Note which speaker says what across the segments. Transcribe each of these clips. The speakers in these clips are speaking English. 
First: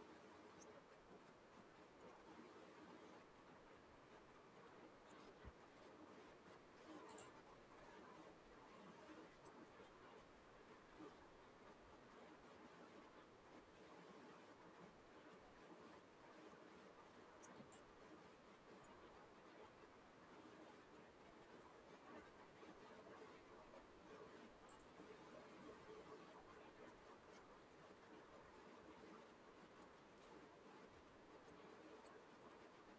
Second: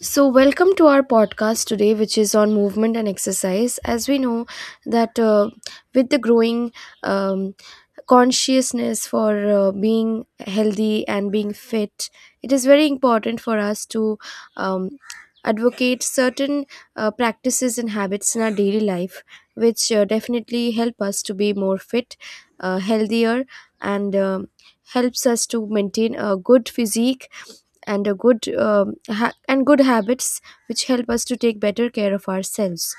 Speaker 1: So, welcome to our podcast today, which is on movement and exercise. As we know that with the growing um, consciousness for being healthy and being fit, it is very important for us to um, advocate certain practices and habits in our daily life which definitely help us to be more fit, healthier, and helps us to maintain a good physique and a good and good habits which help us to take better care of ourselves.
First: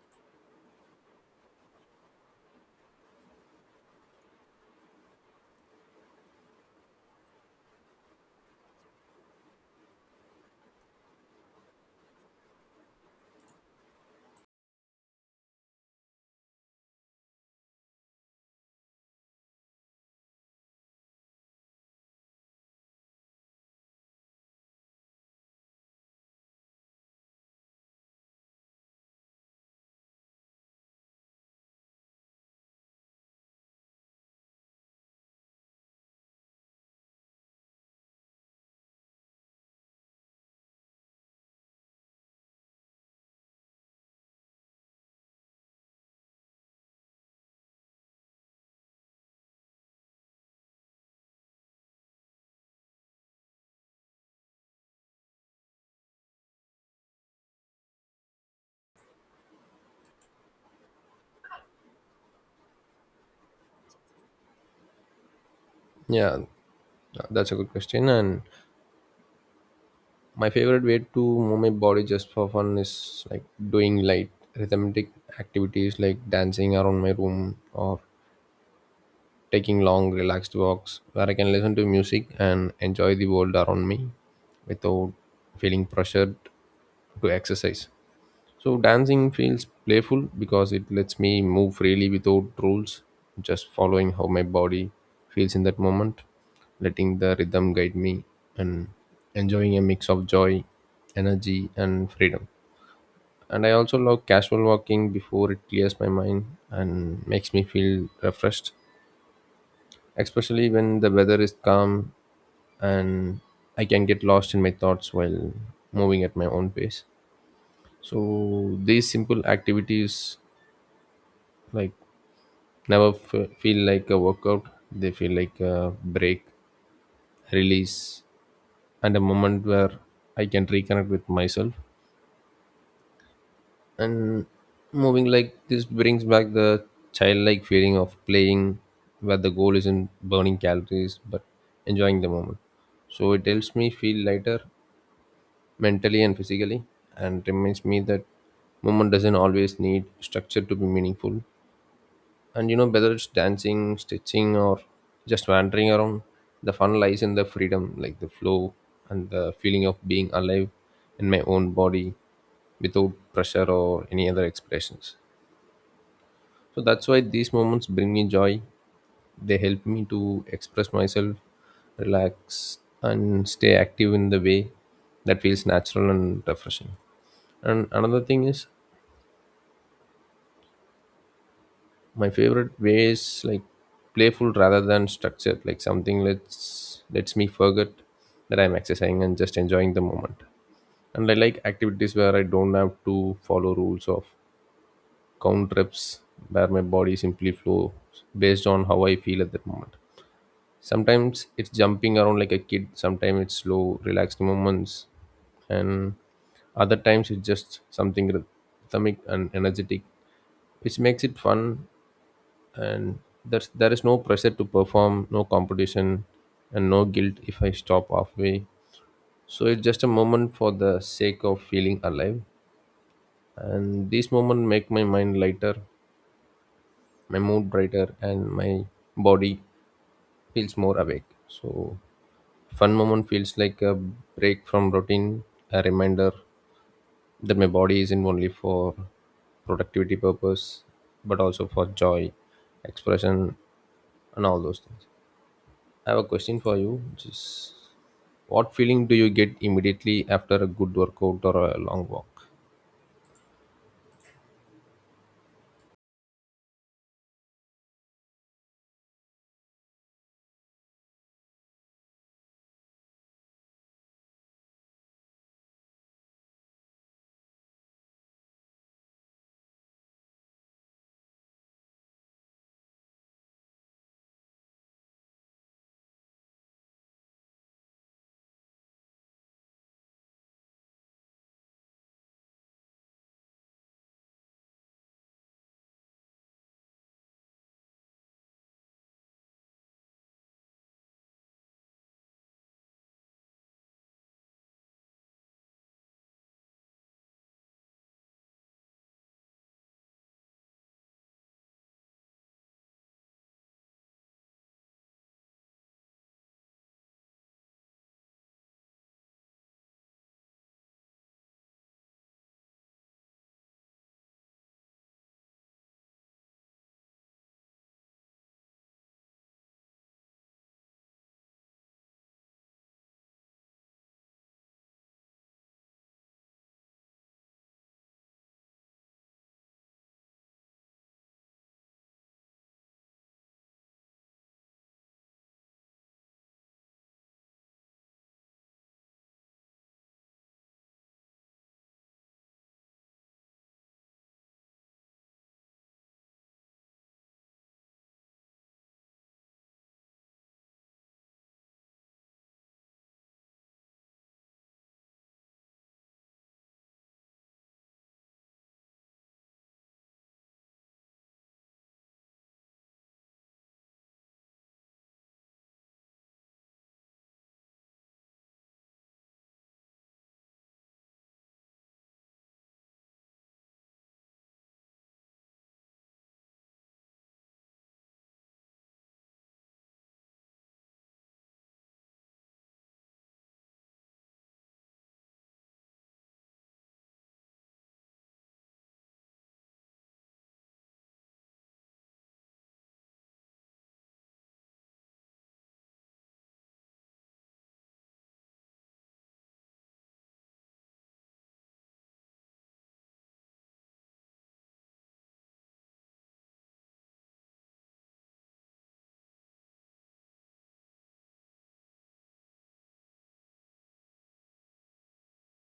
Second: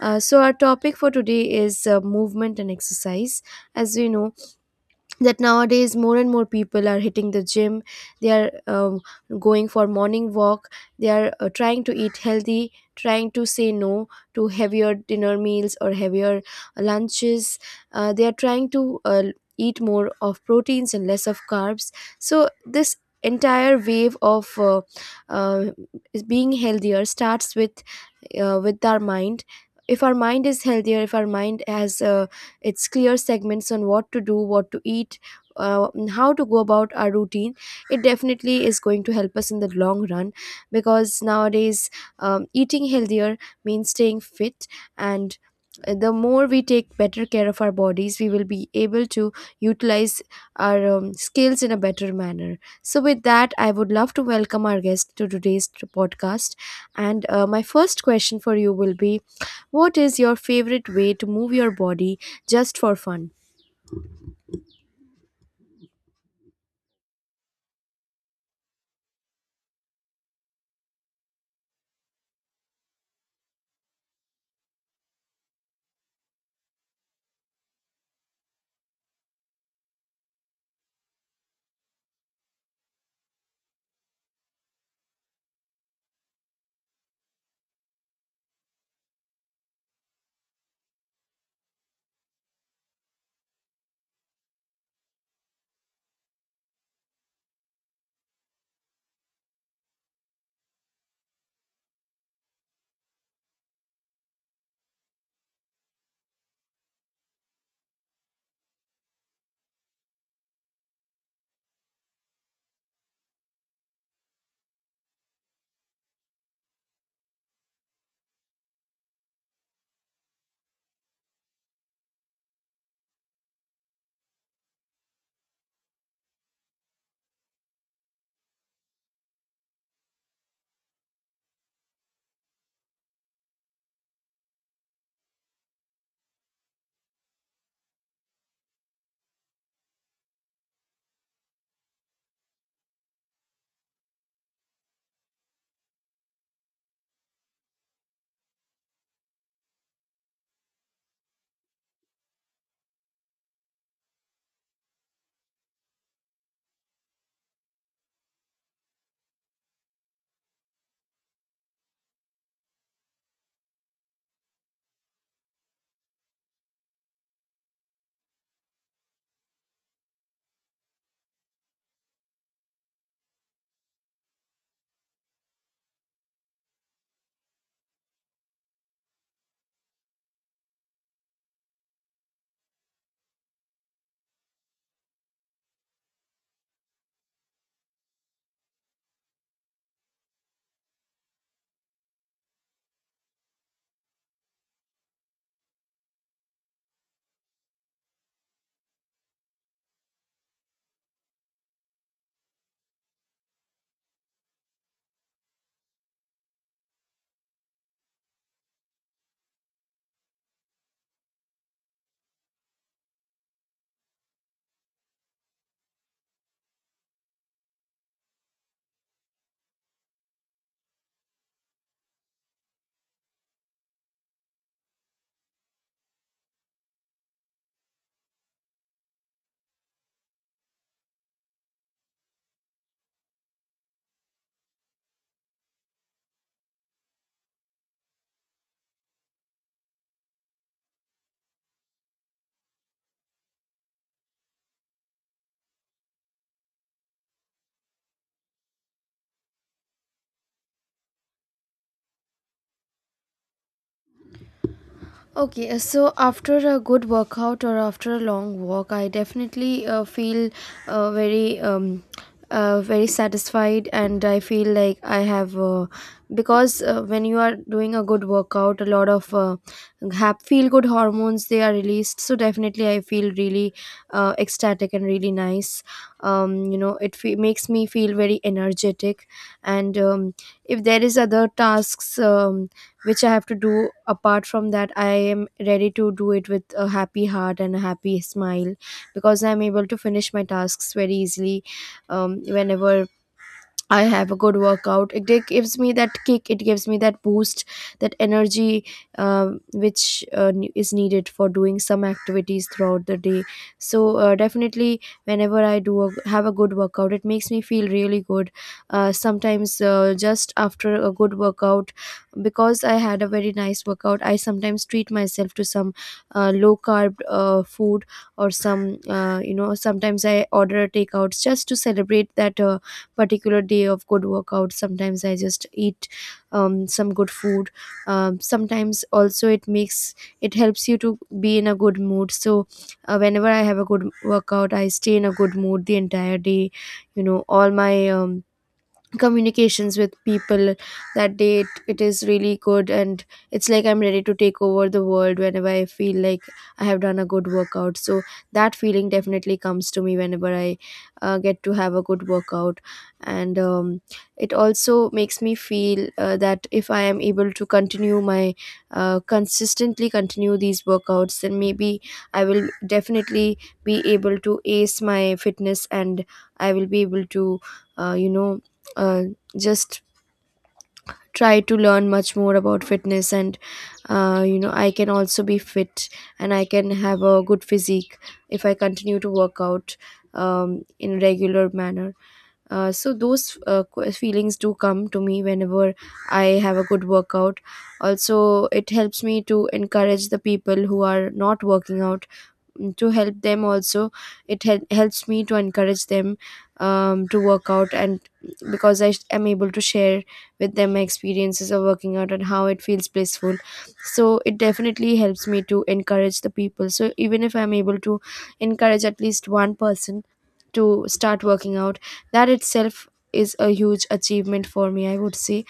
Speaker 1: So our topic for today is movement and exercise. As we know that nowadays more and more people are hitting the gym, they are going for morning walk, they are trying to eat healthy, trying to say no to heavier dinner meals or heavier lunches. They are trying to eat more of proteins and less of carbs. So this entire wave of uh, is being healthier starts with our mind. If our mind is healthier, if our mind has its clear segments on what to do, what to eat, and how to go about our routine, it definitely is going to help us in the long run. Because nowadays, eating healthier means staying fit, and the more we take better care of our bodies, we will be able to utilize our skills in a better manner. So with that, I would love to welcome our guest to today's podcast. And My first question for you will be, what is your favorite way to move your body just for fun?
Speaker 2: Yeah, that's a good question. And my favorite way to move my body just for fun is like doing light rhythmic activities like dancing around my room or taking long relaxed walks where I can listen to music and enjoy the world around me without feeling pressured to exercise. So dancing feels playful because it lets me move freely without rules, just following how my body feels in that moment, letting the rhythm guide me and enjoying a mix of joy, energy and freedom. And I also love casual walking before it clears my mind and makes me feel refreshed, especially when the weather is calm and I can get lost in my thoughts while moving at my own pace. So these simple activities like never feel like a workout. They feel like a break, release and a moment where I can reconnect with myself. And moving like this brings back the childlike feeling of playing where the goal isn't burning calories but enjoying the moment. So it helps me feel lighter mentally and physically and reminds me that movement doesn't always need structure to be meaningful. And whether it's dancing, stitching or just wandering around, the fun lies in the freedom, like the flow and the feeling of being alive in my own body without pressure or any other expressions. So that's why these moments bring me joy. They help me to express myself, relax and stay active in the way that feels natural and refreshing. And another thing is, my favorite way is like playful rather than structured, like something lets me forget that I'm exercising and just enjoying the moment. And I like activities where I don't have to follow rules of count reps, where my body simply flows based on how I feel at that moment. Sometimes it's jumping around like a kid, sometimes it's slow relaxed moments, and other times it's just something rhythmic and energetic, which makes it fun. And there is no pressure to perform, no competition and no guilt if I stop halfway. So it's just a moment for the sake of feeling alive. And these moments make my mind lighter, my mood brighter and my body feels more awake. So fun moment feels like a break from routine, a reminder that my body isn't only for productivity purpose but also for joy, expression and all those things. I have a question for you, which is, what feeling do you get immediately after a good workout or a long walk?
Speaker 1: Okay, so after a good workout or after a long walk, I definitely feel very very satisfied, and I feel like I have because when you are doing a good workout, a lot of feel good hormones they are released. So definitely, I feel really ecstatic and really nice. You know, it makes me feel very energetic, and if there is other tasks which I have to do. Apart from that, I am ready to do it with a happy heart and a happy smile because I'm able to finish my tasks very easily whenever I have a good workout. It gives me that kick. It gives me that boost, that energy, which is needed for doing some activities throughout the day. So definitely, whenever I have a good workout, it makes me feel really good. Sometimes just after a good workout, because I had a very nice workout, I sometimes treat myself to some low carb food, or some, you know, sometimes I order a takeouts just to celebrate that. Particular day of good workout, sometimes I just eat some good food. Sometimes also it makes, it helps you to be in a good mood. So whenever I have a good workout, I stay in a good mood the entire day. You know, all my communications with people that day, it is really good, and it's like I'm ready to take over the world whenever I feel like I have done a good workout. So that feeling definitely comes to me whenever I get to have a good workout. And it also makes me feel that if I am able to continue my consistently continue these workouts, then maybe I will definitely be able to ace my fitness, and I will be able to uh, you know uh, just try to learn much more about fitness, and you know, I can also be fit, and I can have a good physique if I continue to work out in a regular manner. So those feelings do come to me whenever I have a good workout. Also, it helps me to encourage the people who are not working out, to help them also. It helps me to encourage them to work out, and because I am able to share with them my experiences of working out and how it feels blissful. So it definitely helps me to encourage the people, so even if I'm able to encourage at least one person to start working out, that itself is a huge achievement for me, I would say.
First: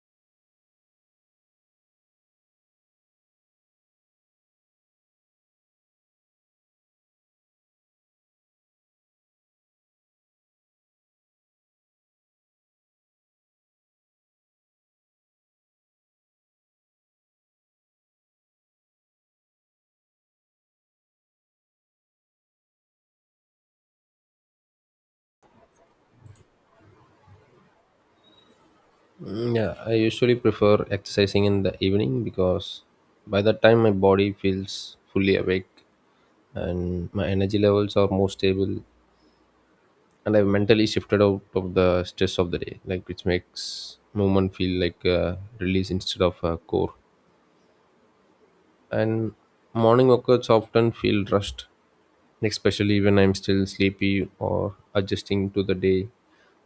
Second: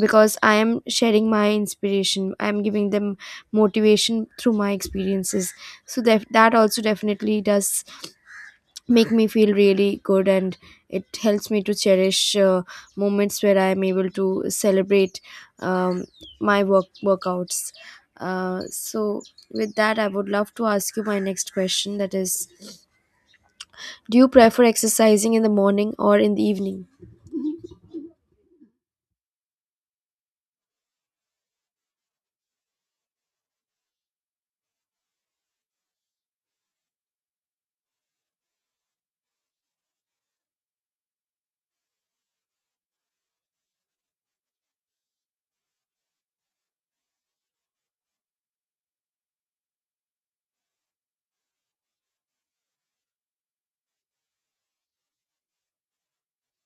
Speaker 1: Because I am sharing my inspiration, I am giving them motivation through my experiences. So that also definitely does make me feel really good, and it helps me to cherish moments where I am able to celebrate um, my workouts. So with that, I would love to ask you my next question, that is, do you prefer exercising in the morning or in the evening?
Speaker 2: Mm, yeah, I usually prefer exercising in the evening because by that time my body feels fully awake and my energy levels are more stable, and I've mentally shifted out of the stress of the day, like which makes movement feel like a release instead of a core. And morning workouts often feel rushed, like, especially when I'm still sleepy or adjusting to the day.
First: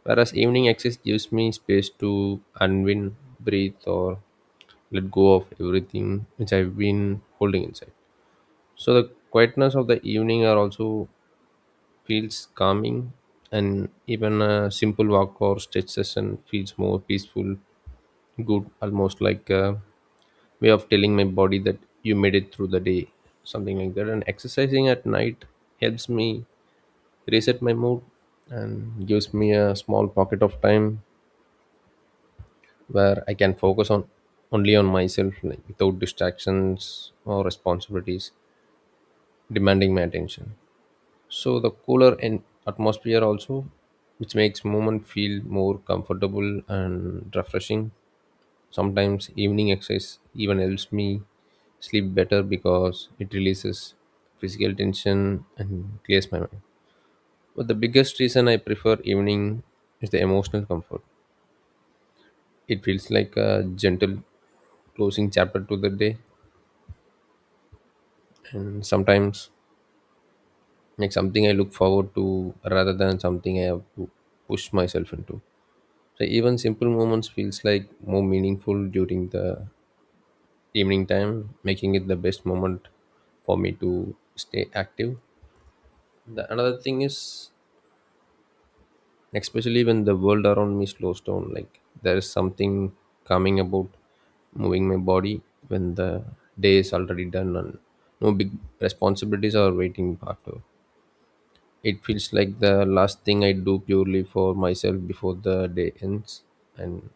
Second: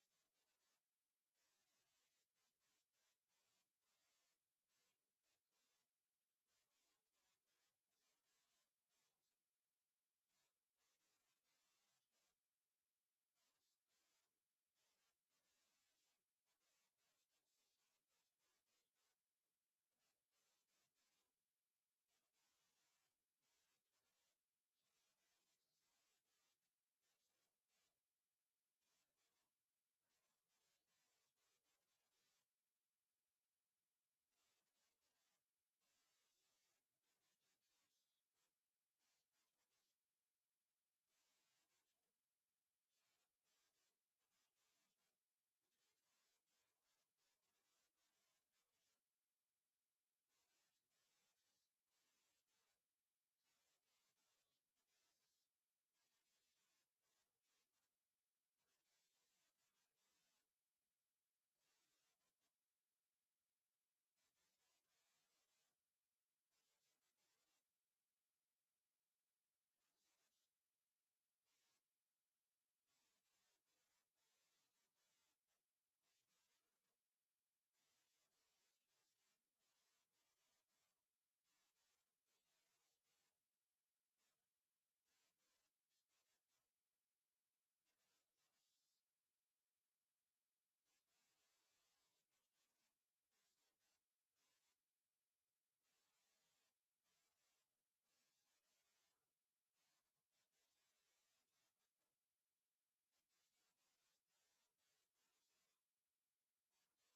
Speaker 2: Whereas evening exercise gives me space to unwind, breathe, or let go of everything which I've been holding inside. So the quietness of the evening are also feels calming, and even a simple walk or stretch session feels more peaceful, good, almost like, way of telling my body that you made it through the day, something like that. And exercising at night helps me reset my mood and gives me a small pocket of time where I can focus on only on myself, like without distractions or responsibilities demanding my attention. So the cooler and atmosphere also, which makes movement feel more comfortable and refreshing. Sometimes evening exercise even helps me sleep better because it releases physical tension and clears my mind. But the biggest reason I prefer evening is the emotional comfort. It feels like a gentle closing chapter to the day, and sometimes like something I look forward to rather than something I have to push myself into. So even simple moments feels like more meaningful during the evening time, making it the best moment for me to stay active. The another thing is, especially when the world around me slows down, like there is something coming about moving my body when the day is already done and no big responsibilities are waiting after. It feels like the last thing I do purely for myself before the day ends. And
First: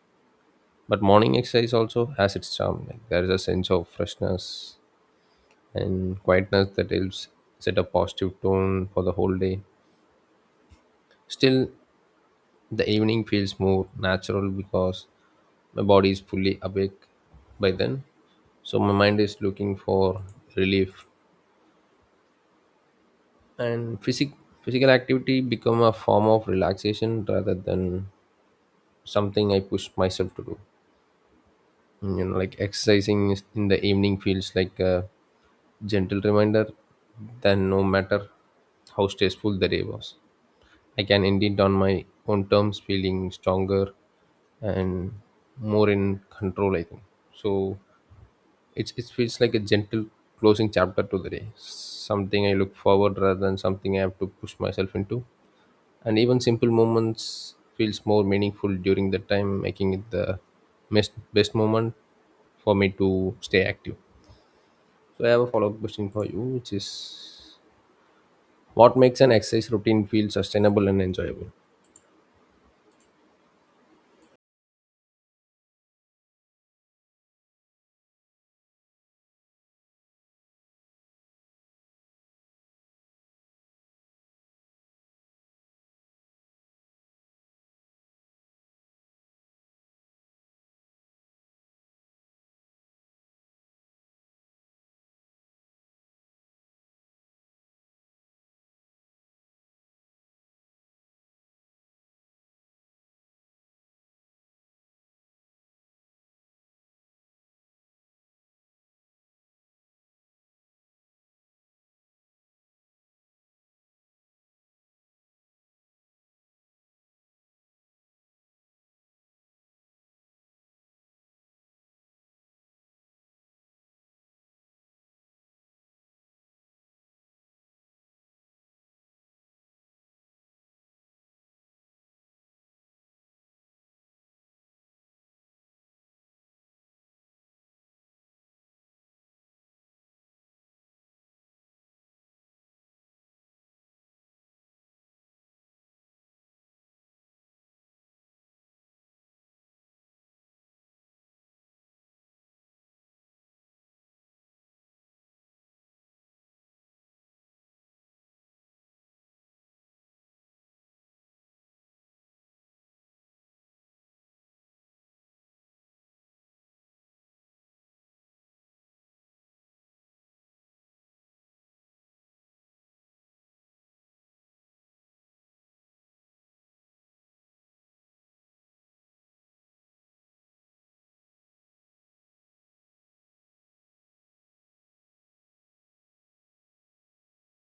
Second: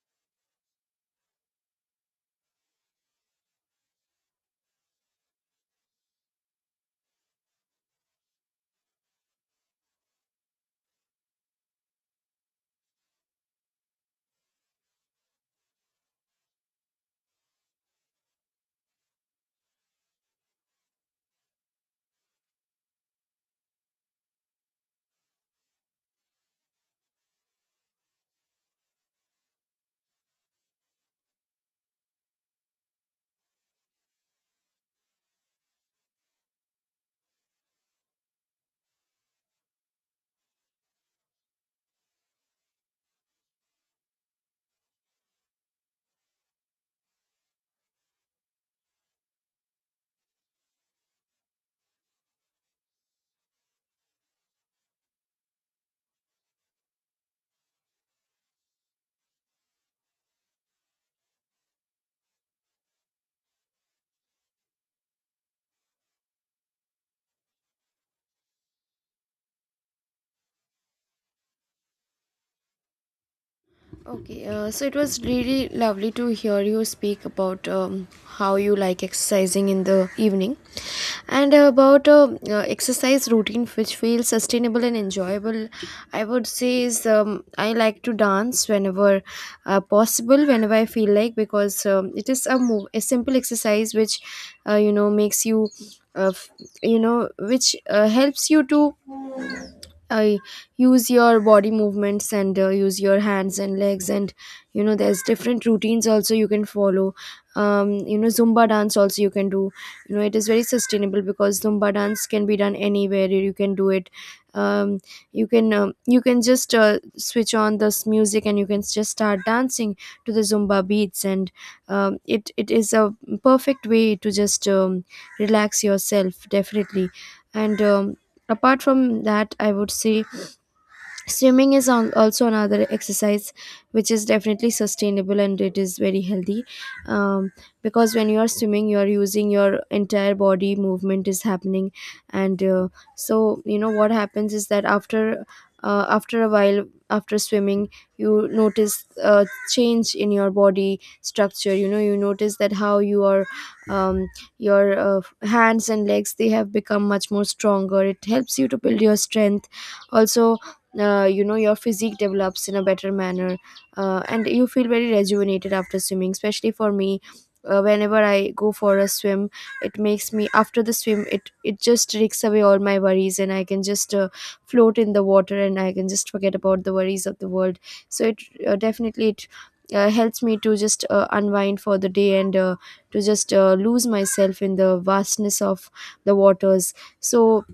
Speaker 2: but morning exercise also has its charm. Like there is a sense of freshness and quietness that helps set a positive tone for the whole day. Still, the evening feels more natural because my body is fully awake by then. So my mind is looking for relief, and physical activity become a form of relaxation rather than something I push myself to do. You know, like exercising in the evening feels like a gentle reminder that no matter how stressful the day was I can end it on my own terms, feeling stronger and more in control. I think so. It feels like a gentle closing chapter to the day, something I look forward rather than something I have to push myself into. And even simple moments feels more meaningful during the time, making it the best moment for me to stay active. So I have a follow up question for you, which is, what makes an exercise routine feel sustainable and enjoyable?
Speaker 1: Okay, so it was really lovely to hear you speak about how you like exercising in the evening and about exercise routine which feels sustainable and enjoyable. I would say is, I like to dance whenever possible, whenever I feel like, because it is a move, a simple exercise which you know makes you, uh, f- you know, which helps you to I use your body movements and use your hands and legs, and you know there's different routines also you can follow. You know, zumba dance also you can do. You know, it is very sustainable because zumba dance can be done anywhere, you can do it. um you can you can just switch on this music and you can just start dancing to the zumba beats. And it is a perfect way to just relax yourself, definitely. And apart from that, I would say swimming is on, also another exercise which is definitely sustainable and it is very healthy, um, because when you are swimming, you are using your entire body, movement is happening. And so you know what happens is that after after a while, after swimming, you notice a change in your body structure. You know, you notice that how you are, um, your hands and legs, they have become much more stronger. It helps you to build your strength also. You know, your physique develops in a better manner. And you feel very rejuvenated after swimming. Especially for me, whenever I go for a swim, it makes me, after the swim, it just takes away all my worries, and I can just float in the water, and I can just forget about the worries of the world. So it definitely it helps me to just unwind for the day, and to just lose myself in the vastness of the waters. So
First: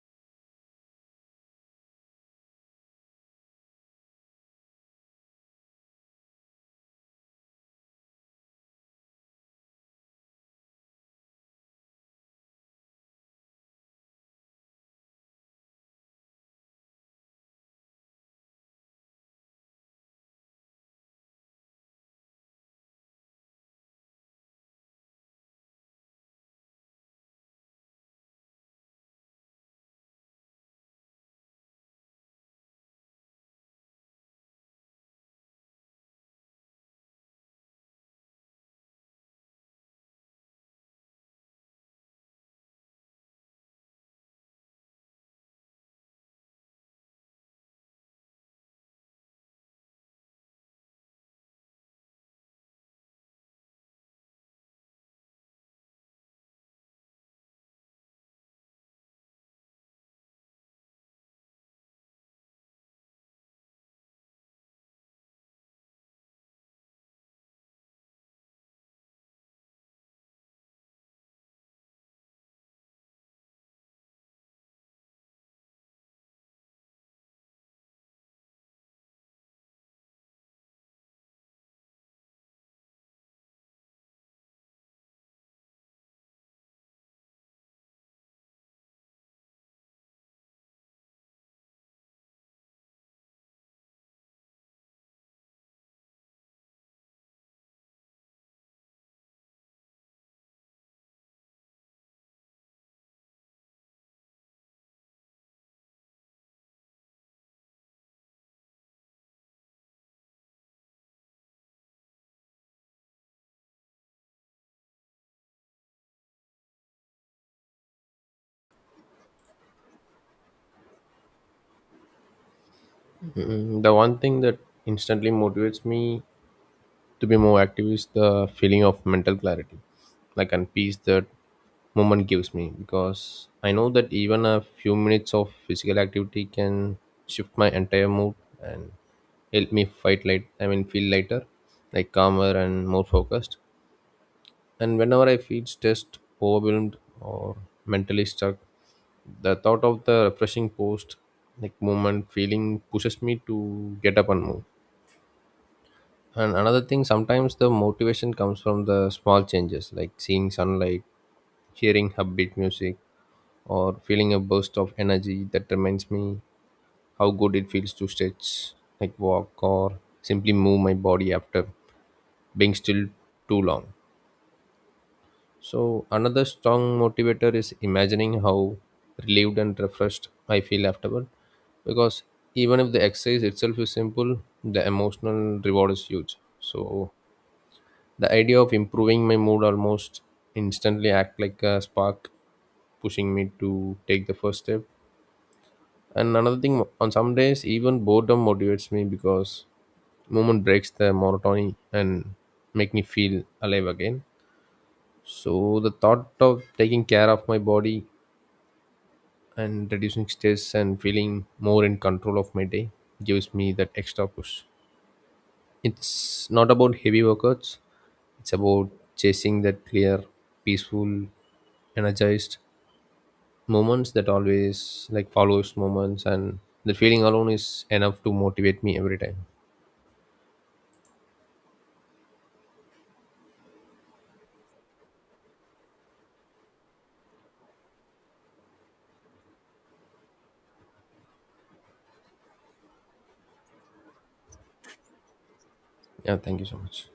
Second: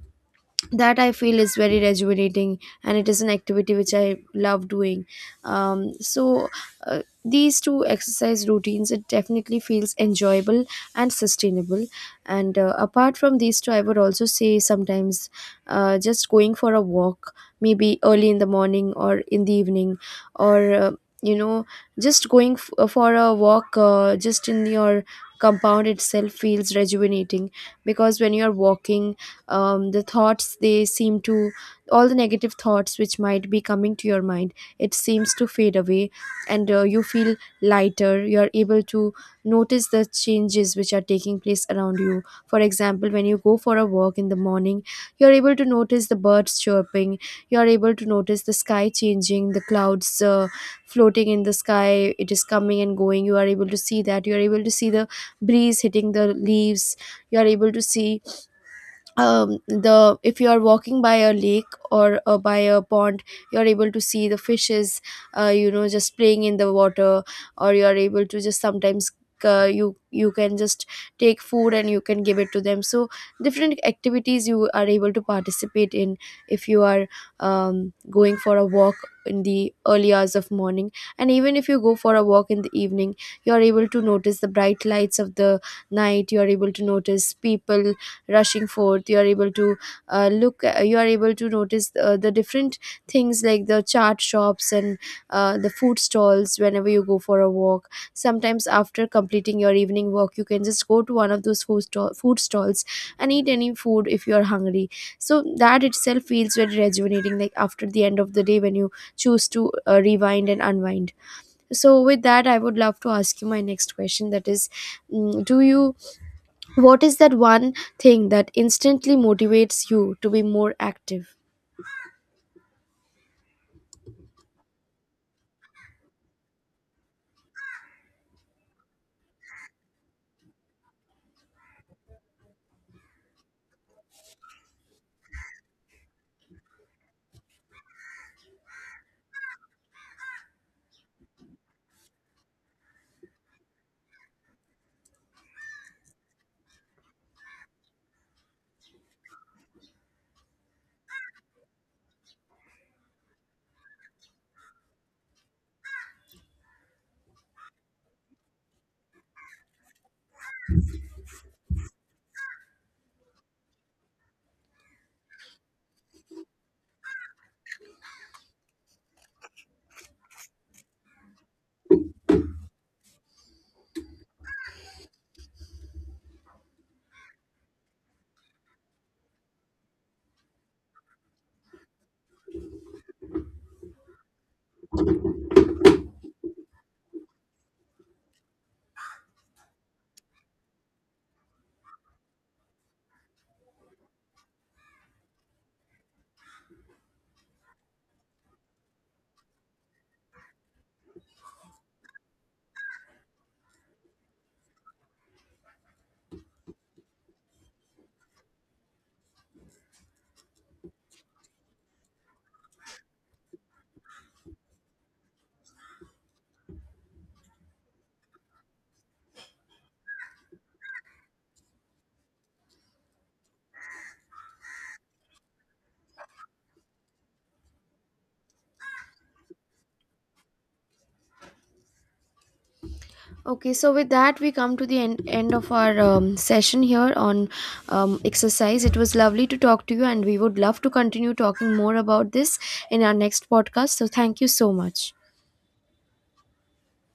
Speaker 1: that I feel is very rejuvenating, and it is an activity which I love doing. So these two exercise routines, it definitely feels enjoyable and sustainable. And apart from these two, I would also say sometimes just going for a walk, maybe early in the morning or in the evening, or you know, just going for a walk just in your compound itself feels rejuvenating, because when you are walking, the thoughts they seem to, all the negative thoughts which might be coming to your mind, it seems to fade away. And you feel lighter, you are able to notice the changes which are taking place around you. For example, when you go for a walk in the morning, you are able to notice the birds chirping, you are able to notice the sky changing, the clouds floating in the sky, it is coming and going, you are able to see that. You are able to see the breeze hitting the leaves, you are able to see the, if you are walking by a lake or by a pond, you are able to see the fishes you know, just playing in the water. Or you are able to just sometimes, uh, you can just take food and you can give it to them. So different activities you are able to participate in if you are going for a walk in the early hours of morning. And even if you go for a walk in the evening, you are able to notice the bright lights of the night, you are able to notice people rushing forth, you are able to look you are able to notice the different things like the chart shops, and the food stalls. Whenever you go for a walk, sometimes after completing your evening walk, you can just go to one of those food stalls and eat any food if you are hungry. So that itself feels very rejuvenating, like after the end of the day when you choose to rewind and unwind. So with that, I would love to ask you my next question, that is, mm, do you what is that one thing that instantly motivates you to be more active?
Speaker 2: The one thing that instantly motivates me to be more active is the feeling of mental clarity, like and peace that moment gives me. Because I know that even a few minutes of physical activity can shift my entire mood and help me fight light. I mean, feel lighter, like calmer and more focused. And whenever I feel stressed, overwhelmed, or mentally stuck, the thought of the refreshing post, like moment feeling, pushes me to get up and move. And another thing, sometimes the motivation comes from the small changes like seeing sunlight, hearing upbeat music, or feeling a burst of energy that reminds me how good it feels to stretch, like walk, or simply move my body after being still too long. So, another strong motivator is imagining how relieved and refreshed I feel afterward, because even if the exercise itself is simple, the emotional reward is huge. So, the idea of improving my mood almost instantly act like a spark, pushing me to take the first step. And another thing, on some days, even boredom motivates me because moment breaks the monotony and make me feel alive again. So the thought of taking care of my body and reducing stress and feeling more in control of my day gives me that extra push. It's not about heavy workouts, it's about chasing that clear, peaceful, energized moments that always like follows moments, and the feeling alone is enough to motivate me every time.
Speaker 1: Okay, so with that, we come to the end of our session here on exercise. It was lovely to talk to you, and we would love to continue talking more about this in our next podcast. So, thank you so much.
Speaker 2: Yeah, thank you so much.